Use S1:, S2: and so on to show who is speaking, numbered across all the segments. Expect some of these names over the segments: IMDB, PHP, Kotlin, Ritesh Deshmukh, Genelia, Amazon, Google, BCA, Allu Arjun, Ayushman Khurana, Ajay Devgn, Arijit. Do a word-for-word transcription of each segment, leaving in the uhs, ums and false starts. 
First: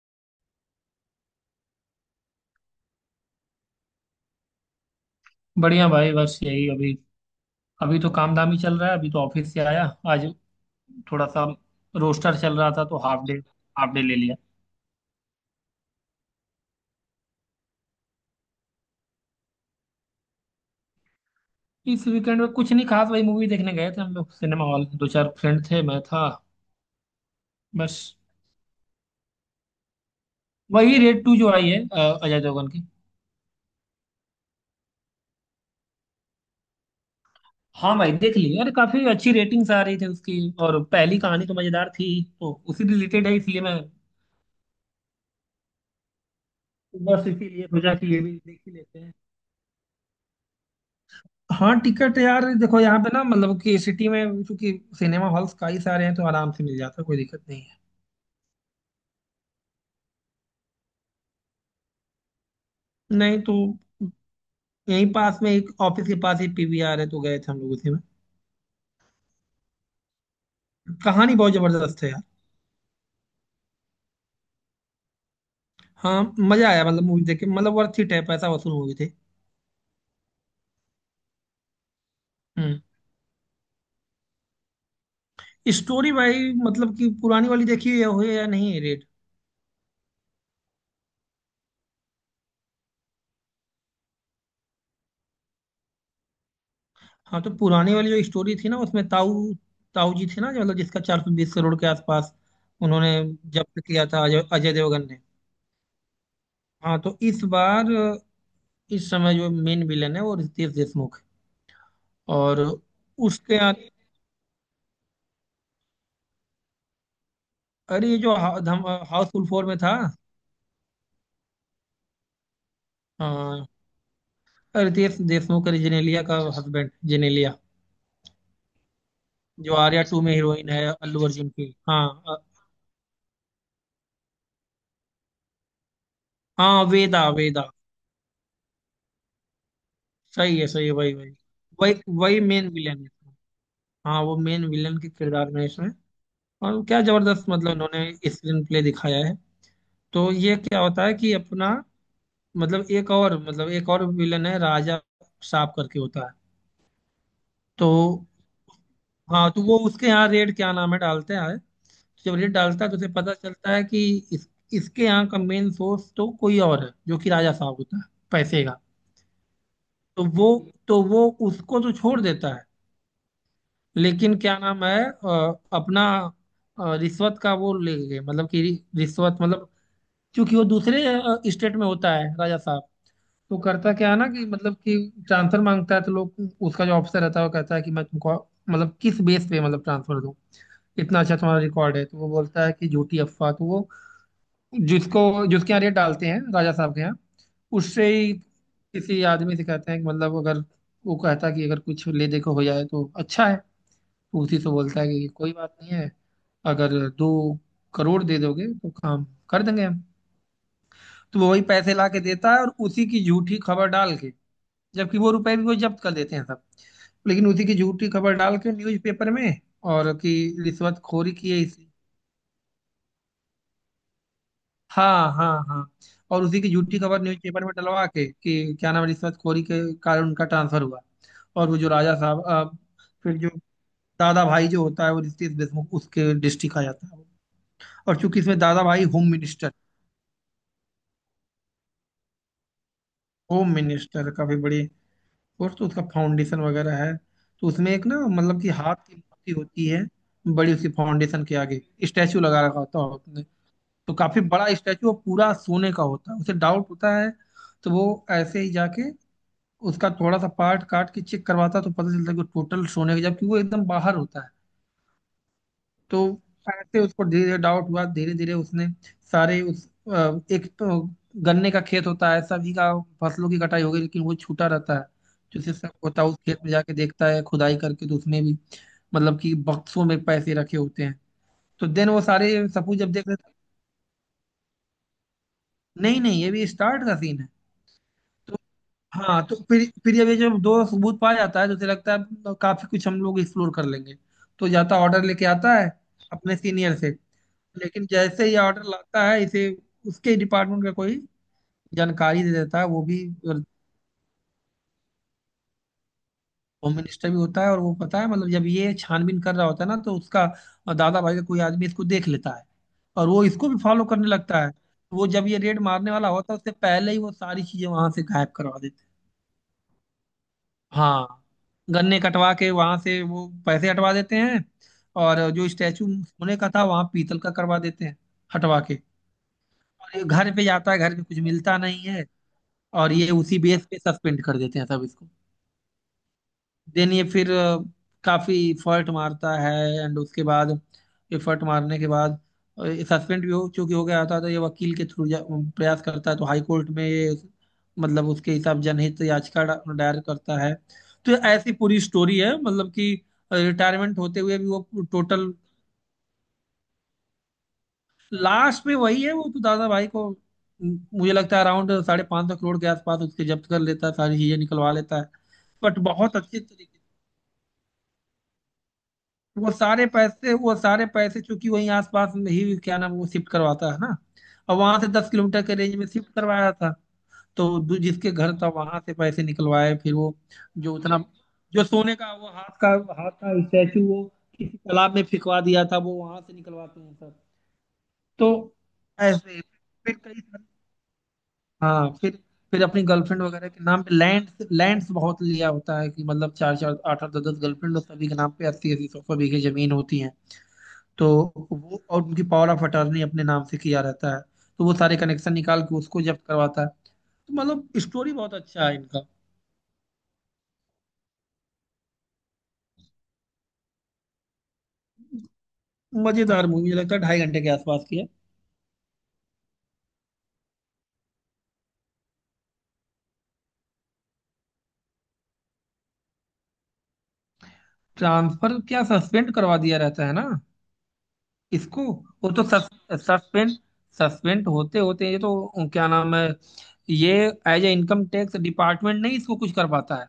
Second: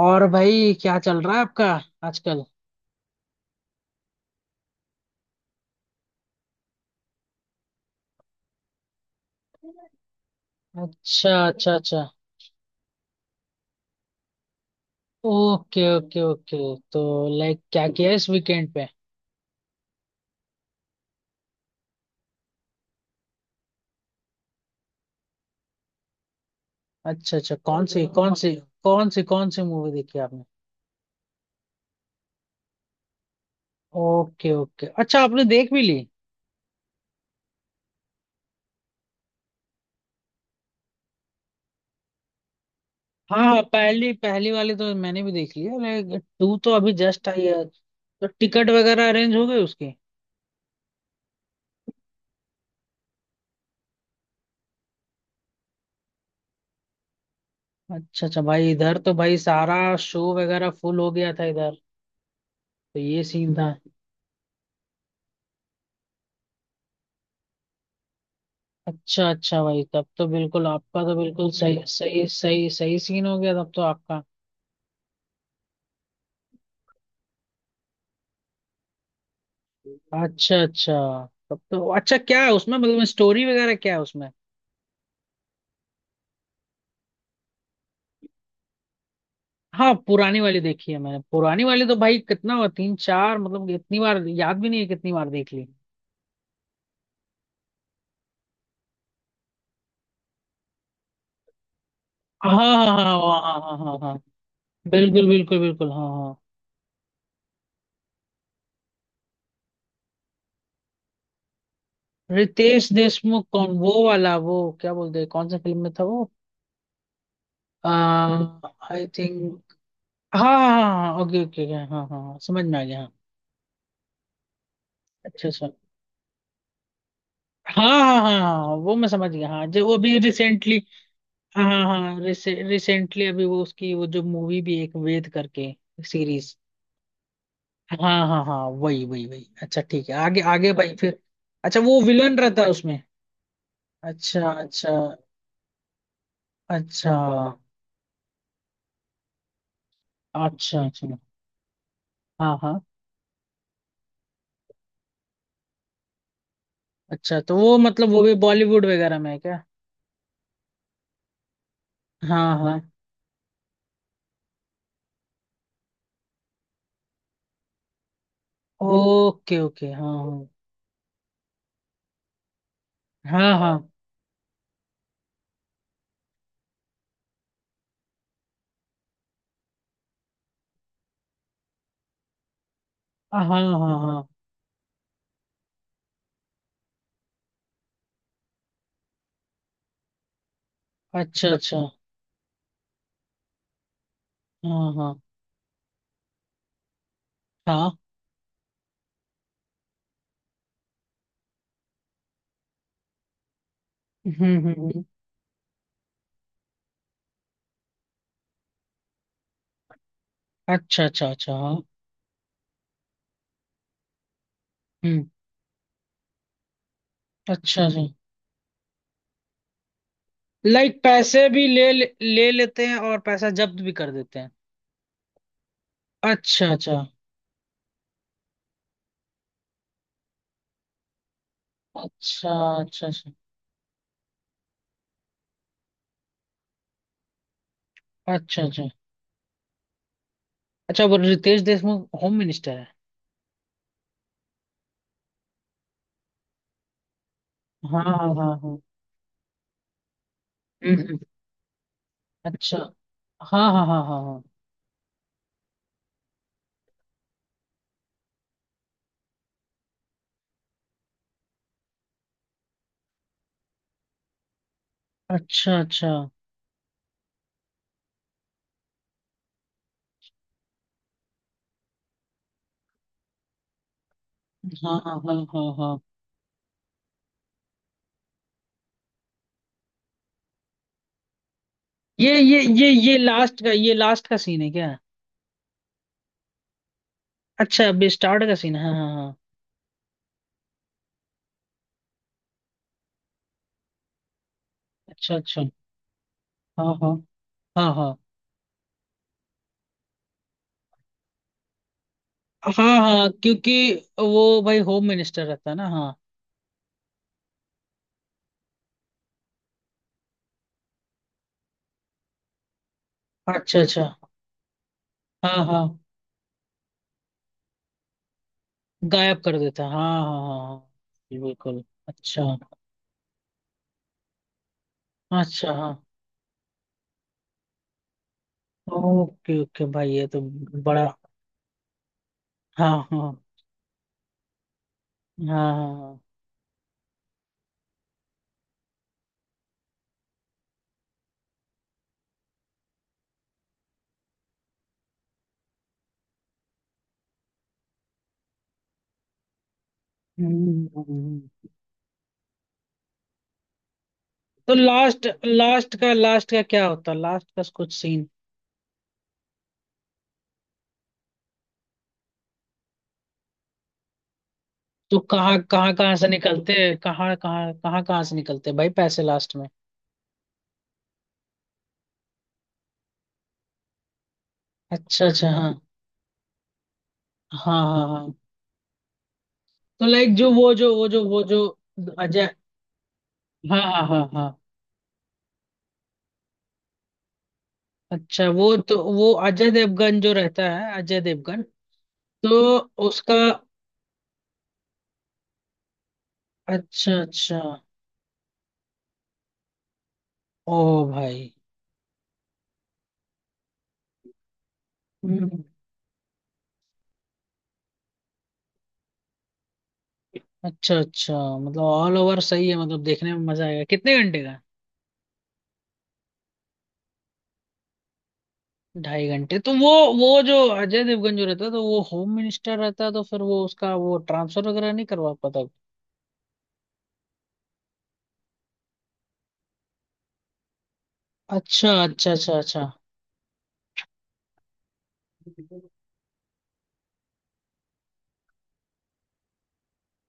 S1: और भाई क्या चल रहा है आपका आजकल।
S2: बढ़िया भाई। बस यही अभी अभी तो काम धाम ही चल रहा है। अभी तो ऑफिस से आया आज। थोड़ा
S1: अच्छा
S2: सा
S1: अच्छा अच्छा।
S2: रोस्टर चल रहा था तो हाफ डे हाफ डे ले लिया।
S1: Okay okay okay. तो लाइक क्या किया इस वीकेंड पे?
S2: इस वीकेंड में कुछ नहीं खास, वही मूवी देखने गए थे हम लोग सिनेमा हॉल। दो चार फ्रेंड थे, मैं था
S1: अच्छा अच्छा, कौन सी
S2: बस।
S1: कौन सी? कौन सी कौन सी मूवी देखी आपने?
S2: वही रेड टू जो आई है, अ, अजय देवगन की।
S1: ओके ओके, अच्छा आपने देख भी ली?
S2: हाँ भाई, देख ली यार, काफी अच्छी रेटिंग्स आ रही थी उसकी। और पहली कहानी तो मजेदार थी, तो उसी रिलेटेड है,
S1: हाँ
S2: इसलिए
S1: हाँ,
S2: मैं
S1: पहली पहली वाली तो मैंने भी देख ली है, लाइक टू तो अभी
S2: बस
S1: जस्ट आई है।
S2: इसीलिए सोचा कि ये
S1: तो
S2: भी देख
S1: टिकट
S2: ही लेते
S1: वगैरह
S2: हैं।
S1: अरेंज हो गई उसकी?
S2: हाँ टिकट, यार देखो यहाँ पे ना, मतलब कि सिटी में क्योंकि सिनेमा हॉल्स कई सारे हैं, तो आराम से मिल जाता है, कोई दिक्कत नहीं है।
S1: अच्छा अच्छा, भाई इधर तो भाई सारा शो वगैरह फुल हो गया था इधर, तो ये
S2: नहीं
S1: सीन
S2: तो
S1: था।
S2: यहीं पास में, एक ऑफिस के पास ही पी वी आर है, तो गए थे हम लोग उसी में।
S1: अच्छा अच्छा भाई, तब तो बिल्कुल आपका तो
S2: कहानी
S1: बिल्कुल
S2: बहुत
S1: सही
S2: जबरदस्त है यार।
S1: सही सही सही सीन हो गया तब तो आपका।
S2: हाँ मजा आया, मतलब मूवी देख के, मतलब वर्थ इट है, पैसा वसूल मूवी थी।
S1: अच्छा अच्छा, तब तो अच्छा। क्या है उसमें,
S2: हम्म,
S1: मतलब स्टोरी वगैरह क्या है उसमें?
S2: स्टोरी भाई, मतलब कि पुरानी वाली देखी है हुई या नहीं, रेट।
S1: हाँ पुरानी वाली देखी है मैंने, पुरानी वाली तो भाई कितना हुआ तीन चार, मतलब इतनी बार याद भी नहीं है कितनी बार देख ली।
S2: हाँ तो पुरानी वाली जो स्टोरी थी ना, उसमें ताऊ ताऊ जी थे ना, जो मतलब जिसका चार सौ बीस करोड़ के आसपास
S1: हाँ हाँ हाँ हाँ
S2: उन्होंने
S1: हाँ हाँ
S2: जब्त
S1: हाँ हाँ
S2: किया
S1: हाँ।
S2: था अजय अजय देवगन ने।
S1: बिल्कुल बिल्कुल बिल्कुल, हाँ हाँ।
S2: हाँ तो इस बार इस समय जो मेन विलन है वो रितेश देशमुख है। और
S1: रितेश देशमुख
S2: उसके
S1: कौन?
S2: आगे,
S1: वो वाला, वो क्या बोलते हैं, कौन सा फिल्म में था वो?
S2: अरे ये जो हा, धम,
S1: आई
S2: हाउसफुल फोर
S1: थिंक।
S2: में था
S1: हाँ हाँ हाँ, ओके ओके, हाँ okay, okay, okay, हाँ हाँ हाँ, समझ में आ गया, हाँ।
S2: अ, रितेश
S1: अच्छा अच्छा।
S2: देशमुख, अरे जेनेलिया का हस्बैंड, जेनेलिया
S1: हाँ हाँ हाँ हाँ, हाँ, वो मैं समझ गया हाँ,
S2: जो
S1: जो वो
S2: आर्या
S1: अभी
S2: टू में हीरोइन
S1: रिसेंटली।
S2: है अल्लू अर्जुन
S1: हाँ
S2: की।
S1: हाँ
S2: हाँ
S1: हाँ।
S2: अ,
S1: रिसेंटली अभी वो उसकी वो जो मूवी भी एक वेद करके सीरीज।
S2: हाँ वेदा वेदा,
S1: हाँ हाँ हाँ, वही वही वही, अच्छा ठीक है, आगे
S2: सही है
S1: आगे
S2: सही है,
S1: भाई
S2: वही
S1: फिर।
S2: वही
S1: अच्छा,
S2: वही
S1: वो विलन
S2: वही
S1: रहता है
S2: मेन विलन
S1: उसमें?
S2: है इसमें। हाँ वो
S1: अच्छा
S2: मेन
S1: अच्छा।
S2: विलन के किरदार में है इसमें। और क्या
S1: अच्छा
S2: जबरदस्त, मतलब उन्होंने स्क्रीन प्ले दिखाया है। तो ये क्या
S1: अच्छा।
S2: होता
S1: अच्छा,
S2: है कि अपना,
S1: हाँ हाँ।
S2: मतलब एक और मतलब एक और विलन है राजा साहब करके होता है।
S1: अच्छा तो वो,
S2: तो
S1: मतलब वो भी बॉलीवुड वगैरह में है
S2: हाँ
S1: क्या?
S2: तो वो उसके यहाँ रेट, क्या नाम है, डालते हैं। तो जब रेट
S1: हाँ हाँ,
S2: डालता है तो उसे पता चलता है कि इस, इसके यहाँ का मेन सोर्स तो कोई और है जो कि राजा साहब होता है पैसे का।
S1: ओके ओके, हाँ
S2: तो वो तो वो उसको तो छोड़ देता है।
S1: हाँ हाँ
S2: लेकिन क्या नाम है, अ, अपना अ, रिश्वत का वो ले गए, मतलब कि रिश्वत मतलब, क्योंकि वो दूसरे स्टेट में होता है राजा साहब।
S1: हाँ
S2: तो
S1: हाँ हाँ
S2: करता
S1: हाँ
S2: क्या है ना
S1: हाँ।
S2: कि मतलब कि ट्रांसफर मांगता है, तो लोग उसका जो ऑफिसर रहता है वो कहता है कि मैं तुमको मतलब किस बेस पे मतलब ट्रांसफर दूं, इतना अच्छा
S1: अच्छा
S2: तुम्हारा
S1: अच्छा।
S2: रिकॉर्ड है। तो वो बोलता है कि झूठी अफवाह, तो वो
S1: हाँ हाँ
S2: जिसको जिसके यहाँ रेट डालते हैं, राजा साहब के यहाँ,
S1: हाँ,
S2: उससे ही किसी आदमी से कहते हैं कि मतलब अगर, वो कहता है कि अगर कुछ ले दे के हो जाए तो अच्छा है। तो
S1: हम्म
S2: उसी से
S1: हम्म
S2: बोलता
S1: हम्म।
S2: है कि कोई बात नहीं है, अगर दो करोड़ दे दोगे तो काम कर देंगे हम।
S1: अच्छा अच्छा
S2: तो वो
S1: अच्छा
S2: वही
S1: हाँ।
S2: पैसे ला के देता है और उसी की झूठी खबर डाल के, जबकि
S1: हम्म।
S2: वो रुपए भी वो जब्त कर देते हैं सब। लेकिन उसी की
S1: अच्छा जी।
S2: झूठी खबर डाल के न्यूज़पेपर में, और कि
S1: लाइक
S2: रिश्वतखोरी
S1: पैसे
S2: की है
S1: भी
S2: इस,
S1: ले ले लेते हैं और पैसा जब्त भी कर देते हैं?
S2: हाँ हाँ हाँ, और उसी
S1: अच्छा
S2: की
S1: अच्छा।
S2: झूठी खबर न्यूज़पेपर में डलवा के कि, क्या नाम है, रिश्वतखोरी के कारण उनका ट्रांसफर हुआ। और वो जो राजा साहब
S1: अच्छा
S2: अ,
S1: अच्छा। अच्छा
S2: फिर जो दादा भाई जो होता है वो रितेश देशमुख उसके डिस्ट्रिक्ट आ जाता है। और चूंकि इसमें
S1: अच्छा
S2: दादा
S1: अच्छा
S2: भाई होम मिनिस्टर,
S1: अच्छा, वो रितेश देशमुख होम मिनिस्टर है?
S2: होम मिनिस्टर काफी बड़ी, और तो उसका फाउंडेशन वगैरह है। तो उसमें
S1: हाँ
S2: एक ना,
S1: हाँ हाँ
S2: मतलब कि
S1: हाँ।
S2: हाथ की मूर्ति होती है बड़ी, उसकी
S1: हम्म हम्म।
S2: फाउंडेशन के आगे स्टैचू लगा
S1: अच्छा।
S2: रखा होता है उसने।
S1: हाँ हाँ हाँ
S2: तो
S1: हाँ
S2: काफी
S1: हाँ।
S2: बड़ा स्टैचू और पूरा सोने का होता है। उसे डाउट होता है तो वो ऐसे ही जाके उसका थोड़ा सा पार्ट काट के चेक करवाता है, तो पता चलता है कि टोटल सोने का, जबकि वो एकदम बाहर होता है।
S1: अच्छा अच्छा।
S2: तो ऐसे उसको धीरे धीरे डाउट हुआ, धीरे धीरे उसने सारे उस अ, एक तो गन्ने का खेत होता है सभी का। फसलों की कटाई हो गई लेकिन वो छूटा
S1: हाँ
S2: रहता है।
S1: हाँ हाँ
S2: जो
S1: हाँ
S2: सिर्फ सब
S1: हाँ।
S2: होता है उस खेत में जाके देखता है खुदाई करके, तो उसमें भी मतलब कि बक्सों में पैसे रखे होते हैं। तो देन वो
S1: ये ये
S2: सारे
S1: ये
S2: सपूत जब
S1: ये
S2: देख रहे थे,
S1: लास्ट का ये लास्ट का सीन है क्या?
S2: नहीं नहीं ये भी स्टार्ट का सीन है।
S1: अच्छा अभी स्टार्ट का
S2: तो
S1: सीन है, हाँ हाँ हाँ।
S2: हाँ तो फिर फिर ये भी जब दो सबूत पाया जाता है तो उसे लगता है अब काफी कुछ हम लोग एक्सप्लोर कर लेंगे। तो जाता ऑर्डर
S1: अच्छा
S2: लेके
S1: अच्छा।
S2: आता है अपने
S1: हाँ
S2: सीनियर
S1: हाँ
S2: से।
S1: हाँ
S2: लेकिन
S1: हाँ
S2: जैसे ही ऑर्डर लाता है इसे, उसके डिपार्टमेंट का कोई जानकारी दे
S1: हाँ।
S2: देता है, वो भी
S1: हाँ क्योंकि वो भाई होम मिनिस्टर रहता है ना, हाँ।
S2: होम मिनिस्टर भी होता है। और वो पता है, मतलब जब ये छानबीन कर रहा होता है ना, तो उसका दादा भाई का कोई आदमी इसको देख लेता है और वो इसको भी
S1: अच्छा अच्छा।
S2: फॉलो करने लगता है। वो जब
S1: हाँ
S2: ये रेड
S1: हाँ,
S2: मारने वाला होता है, उससे पहले ही वो सारी चीजें वहां से गायब करवा देता है।
S1: गायब कर देता है, हाँ हाँ हाँ हाँ,
S2: हाँ,
S1: जी, बिल्कुल,
S2: गन्ने
S1: अच्छा।
S2: कटवा के वहां से वो पैसे हटवा देते हैं, और जो
S1: अच्छा हाँ।
S2: स्टैचू सोने का था वहां पीतल का करवा देते हैं हटवा के।
S1: ओके ओके भाई,
S2: और ये
S1: ये तो
S2: घर पे जाता है,
S1: बड़ा।
S2: घर पे कुछ मिलता नहीं है।
S1: हाँ
S2: और ये
S1: हाँ
S2: उसी बेस पे सस्पेंड कर देते हैं सब इसको।
S1: हाँ हाँ हाँ,
S2: देन ये फिर अ, काफी एफर्ट मारता है, एंड उसके बाद एफर्ट मारने के बाद, सस्पेंड भी हो चूंकि हो गया था, तो ये वकील के थ्रू प्रयास करता है, तो हाई कोर्ट में ये मतलब उसके हिसाब जनहित याचिका डा- दायर करता है।
S1: हम्म,
S2: तो ये
S1: हम्म।
S2: ऐसी पूरी स्टोरी है, मतलब कि रिटायरमेंट होते हुए भी
S1: तो
S2: वो
S1: लास्ट
S2: टोटल,
S1: लास्ट का लास्ट का क्या होता है? लास्ट का कुछ सीन?
S2: लास्ट में वही है। वो तो दादा भाई को म, मुझे लगता है अराउंड साढ़े पाँच सौ करोड़ के आसपास उसके जब्त कर लेता है, सारी चीजें निकलवा लेता
S1: तो
S2: है।
S1: कहाँ कहाँ
S2: बट
S1: कहाँ से
S2: बहुत अच्छे
S1: निकलते हैं?
S2: तरीके,
S1: कहाँ कहाँ कहाँ कहाँ से निकलते हैं भाई पैसे लास्ट में?
S2: वो सारे पैसे वो सारे पैसे चूंकि वहीं आसपास में ही, क्या नाम, वो शिफ्ट करवाता है ना, और वहां से
S1: अच्छा
S2: दस
S1: अच्छा,
S2: किलोमीटर के
S1: हाँ
S2: रेंज में शिफ्ट करवाया था। तो
S1: हाँ।
S2: दू-
S1: हाँ
S2: जिसके
S1: हाँ
S2: घर था वहां से पैसे निकलवाए।
S1: तो
S2: फिर वो
S1: लाइक जो वो जो
S2: जो
S1: वो
S2: उतना
S1: जो वो जो
S2: जो सोने का वो
S1: अजय।
S2: हाथ का, हाथ का
S1: हाँ
S2: स्टैचू,
S1: हाँ हाँ
S2: वो
S1: हाँ।
S2: किसी तालाब में फिंकवा दिया था, वो वहां से निकलवाते हैं सब। तो
S1: अच्छा, वो तो वो
S2: ऐसे
S1: अजय
S2: फिर
S1: देवगन जो
S2: कई,
S1: रहता है, अजय देवगन।
S2: हाँ फिर
S1: तो
S2: फिर अपनी
S1: उसका।
S2: गर्लफ्रेंड वगैरह के नाम पे लैंड लैंड्स बहुत लिया होता है, कि मतलब चार चार
S1: अच्छा
S2: आठ आठ दस
S1: अच्छा।
S2: दस गर्लफ्रेंड और सभी के नाम पे अस्सी अस्सी सौ सौ बीघे जमीन होती है।
S1: ओ
S2: तो
S1: भाई।
S2: वो, और उनकी पावर ऑफ अटॉर्नी अपने नाम से किया रहता है। तो वो सारे कनेक्शन
S1: हम्म।
S2: निकाल के उसको जब्त करवाता है। तो मतलब स्टोरी बहुत अच्छा है इनका।
S1: अच्छा अच्छा, मतलब ऑल ओवर सही है मतलब? देखने में मजा आएगा? कितने घंटे का?
S2: मजेदार मूवी, मुझे लगता है ढाई घंटे के आसपास की है।
S1: ढाई घंटे। तो वो वो जो अजय देवगन जो रहता है तो वो होम मिनिस्टर रहता है, तो फिर वो उसका वो ट्रांसफर वगैरह नहीं करवा पाता?
S2: ट्रांसफर क्या, सस्पेंड करवा दिया रहता है ना
S1: अच्छा
S2: इसको।
S1: अच्छा
S2: वो
S1: अच्छा
S2: तो सस,
S1: अच्छा।
S2: सस्पेंड सस्पेंड होते होते ये तो, क्या नाम है, ये as a income tax department, नहीं इसको कुछ कर पाता है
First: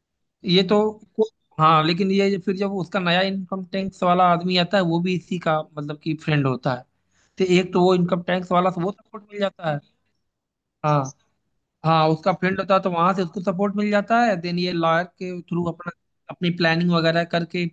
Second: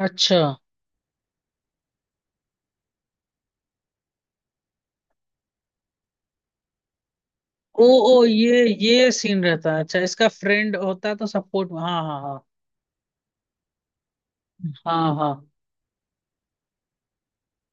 S1: अच्छा।
S2: ये तो। को- हाँ लेकिन ये फिर जब उसका नया इनकम टैक्स वाला आदमी आता है वो भी इसी का मतलब कि फ्रेंड होता है। तो एक तो
S1: ओ
S2: वो
S1: ओ,
S2: इनकम टैक्स
S1: ये
S2: वाला से वो
S1: ये
S2: सपोर्ट मिल
S1: सीन
S2: जाता
S1: रहता
S2: है।
S1: है? अच्छा इसका फ्रेंड
S2: हाँ,
S1: होता है तो सपोर्ट, हाँ
S2: हाँ
S1: हाँ
S2: उसका
S1: हाँ।
S2: फील्ड होता है तो वहां से उसको सपोर्ट मिल जाता है। देन ये लॉयर
S1: हाँ हाँ।
S2: के थ्रू अपना अपनी प्लानिंग वगैरह करके,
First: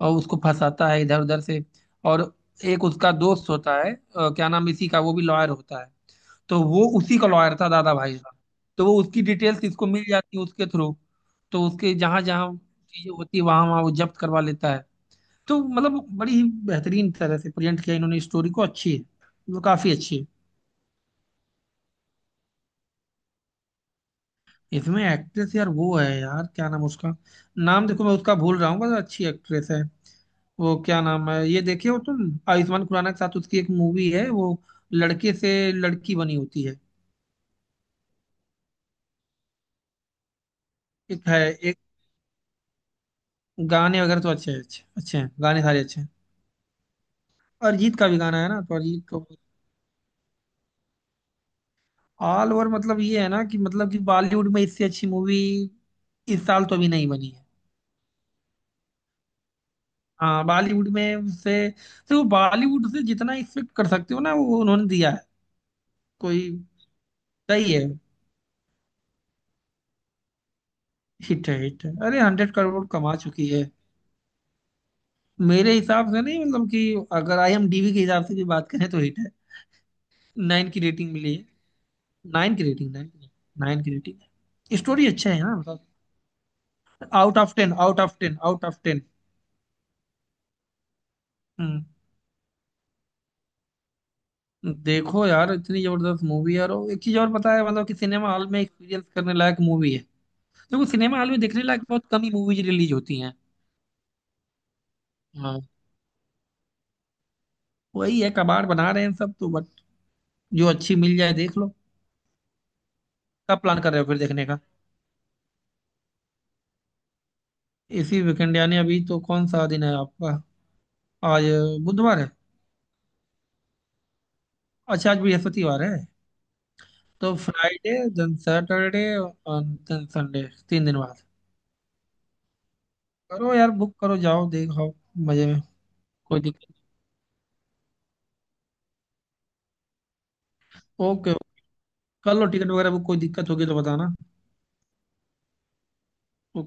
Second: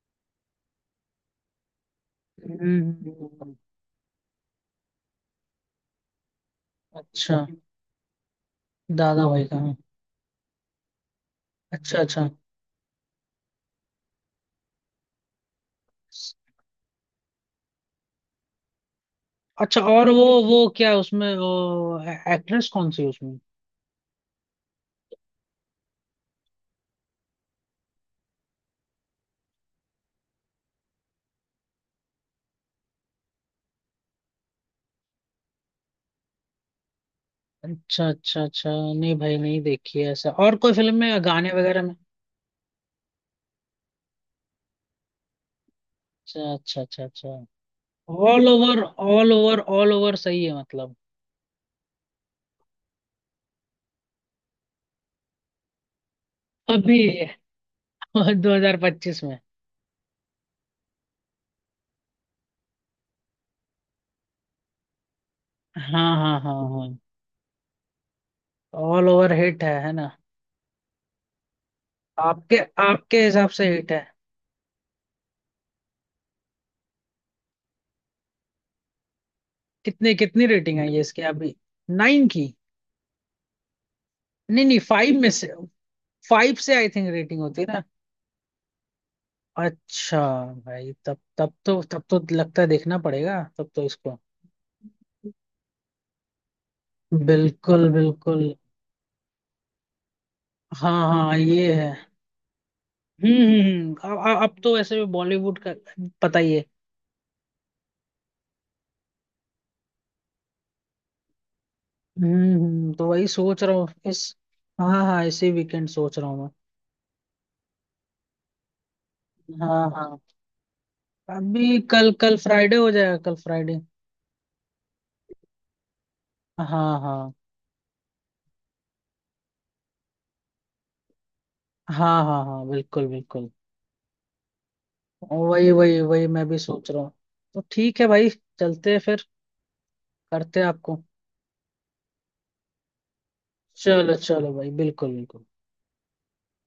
S2: और उसको फंसाता है इधर उधर से। और एक उसका दोस्त
S1: हम्म,
S2: होता है अ, क्या नाम इसी का, वो भी लॉयर होता है। तो वो उसी का
S1: अच्छा।
S2: लॉयर था दादा भाई का। तो वो उसकी
S1: दादा भाई का,
S2: डिटेल्स
S1: हाँ।
S2: इसको मिल जाती है उसके थ्रू। तो उसके
S1: अच्छा
S2: जहाँ
S1: अच्छा।
S2: जहाँ चीजें होती है वहां वहां वो जब्त करवा लेता है। तो मतलब बड़ी ही बेहतरीन तरह से प्रेजेंट किया इन्होंने स्टोरी को, अच्छी है वो,
S1: अच्छा,
S2: काफी
S1: और
S2: अच्छी
S1: वो
S2: है।
S1: वो क्या उसमें वो एक्ट्रेस कौन सी है उसमें?
S2: इसमें एक्ट्रेस यार वो है यार, क्या नाम उसका, नाम देखो मैं उसका भूल रहा हूँ, बस अच्छी एक्ट्रेस है। वो क्या नाम है, ये देखे हो तुम, आयुष्मान खुराना के साथ उसकी एक मूवी है वो, लड़के से लड़की बनी होती है।
S1: अच्छा अच्छा अच्छा, नहीं भाई नहीं देखी है ऐसा। और कोई फिल्म में
S2: एक है,
S1: गाने
S2: एक,
S1: वगैरह में?
S2: गाने वगैरह तो अच्छे अच्छे अच्छे हैं, गाने सारे अच्छे हैं।
S1: अच्छा अच्छा अच्छा अच्छा।
S2: अरिजीत का भी गाना
S1: ऑल
S2: है ना, तो
S1: ओवर
S2: अरिजीत का।
S1: ऑल ओवर ऑल ओवर सही है मतलब?
S2: ऑल ओवर मतलब ये है ना कि मतलब कि बॉलीवुड में इससे अच्छी मूवी इस साल तो अभी
S1: अभी
S2: नहीं बनी है।
S1: दो हज़ार पच्चीस में।
S2: हाँ बॉलीवुड में से देखो, बॉलीवुड से जितना एक्सपेक्ट कर सकते हो ना वो उन्होंने दिया है।
S1: हाँ हाँ
S2: कोई,
S1: हाँ हाँ।
S2: सही है।
S1: ऑल ओवर हिट है है ना?
S2: हिट है हिट है, अरे हंड्रेड
S1: आपके
S2: करोड़ कमा
S1: आपके
S2: चुकी
S1: हिसाब
S2: है।
S1: से हिट है?
S2: मेरे हिसाब से नहीं, मतलब कि अगर आई एम डी बी के हिसाब से भी बात करें तो हिट है।
S1: कितने कितनी
S2: नाइन
S1: रेटिंग
S2: की
S1: आई है
S2: रेटिंग
S1: इसकी
S2: मिली है।
S1: अभी? नाइन की?
S2: नाइन की रेटिंग, नाइन। नाइन की रेटिंग
S1: नहीं
S2: है,
S1: नहीं,
S2: स्टोरी
S1: फाइव में
S2: अच्छा है
S1: से?
S2: ना मतलब।
S1: फाइव से I think
S2: out
S1: rating
S2: of
S1: होती है
S2: टेन,
S1: ना?
S2: Out of ten, out of ten.
S1: अच्छा। भाई तब तब तो
S2: हम्म,
S1: तब तो लगता है देखना पड़ेगा तब तो इसको।
S2: देखो यार इतनी जबरदस्त मूवी है, और एक चीज और पता है मतलब
S1: बिल्कुल
S2: कि सिनेमा
S1: बिल्कुल।
S2: हॉल में एक्सपीरियंस करने लायक मूवी है। देखो
S1: हाँ
S2: सिनेमा हॉल
S1: हाँ
S2: में देखने
S1: ये
S2: लायक
S1: है।
S2: बहुत कम ही मूवीज रिलीज होती हैं।
S1: हम्म हम्म हम्म, अब अब अब तो वैसे भी बॉलीवुड
S2: हाँ
S1: का पता ही है।
S2: वही है, कबाड़ बना रहे हैं सब तो, बट जो अच्छी मिल जाए देख लो।
S1: हम्म हम्म, तो वही
S2: कब
S1: सोच रहा
S2: प्लान
S1: हूँ
S2: कर रहे हो फिर
S1: इस।
S2: देखने का?
S1: हाँ हाँ इसी वीकेंड सोच रहा हूँ।
S2: इसी वीकेंड यानी अभी, तो कौन
S1: मैं
S2: सा दिन
S1: हाँ
S2: है
S1: हाँ।
S2: आपका आज?
S1: अभी कल
S2: बुधवार है,
S1: कल फ्राइडे हो जाएगा, कल फ्राइडे।
S2: अच्छा आज बृहस्पतिवार है।
S1: हाँ हाँ
S2: तो फ्राइडे, देन सैटरडे, और देन संडे, तीन दिन बाद।
S1: हाँ हाँ हाँ बिल्कुल बिल्कुल।
S2: करो यार, बुक करो जाओ देखो, मजे में,
S1: वही वही वही,
S2: कोई
S1: मैं भी
S2: दिक्कत।
S1: सोच रहा हूँ। तो ठीक है भाई, चलते हैं फिर, करते हैं आपको।
S2: ओके, कर लो टिकट वगैरह बुक, कोई दिक्कत होगी तो बताना।
S1: चलो चलो भाई, बिल्कुल बिल्कुल।
S2: ओके।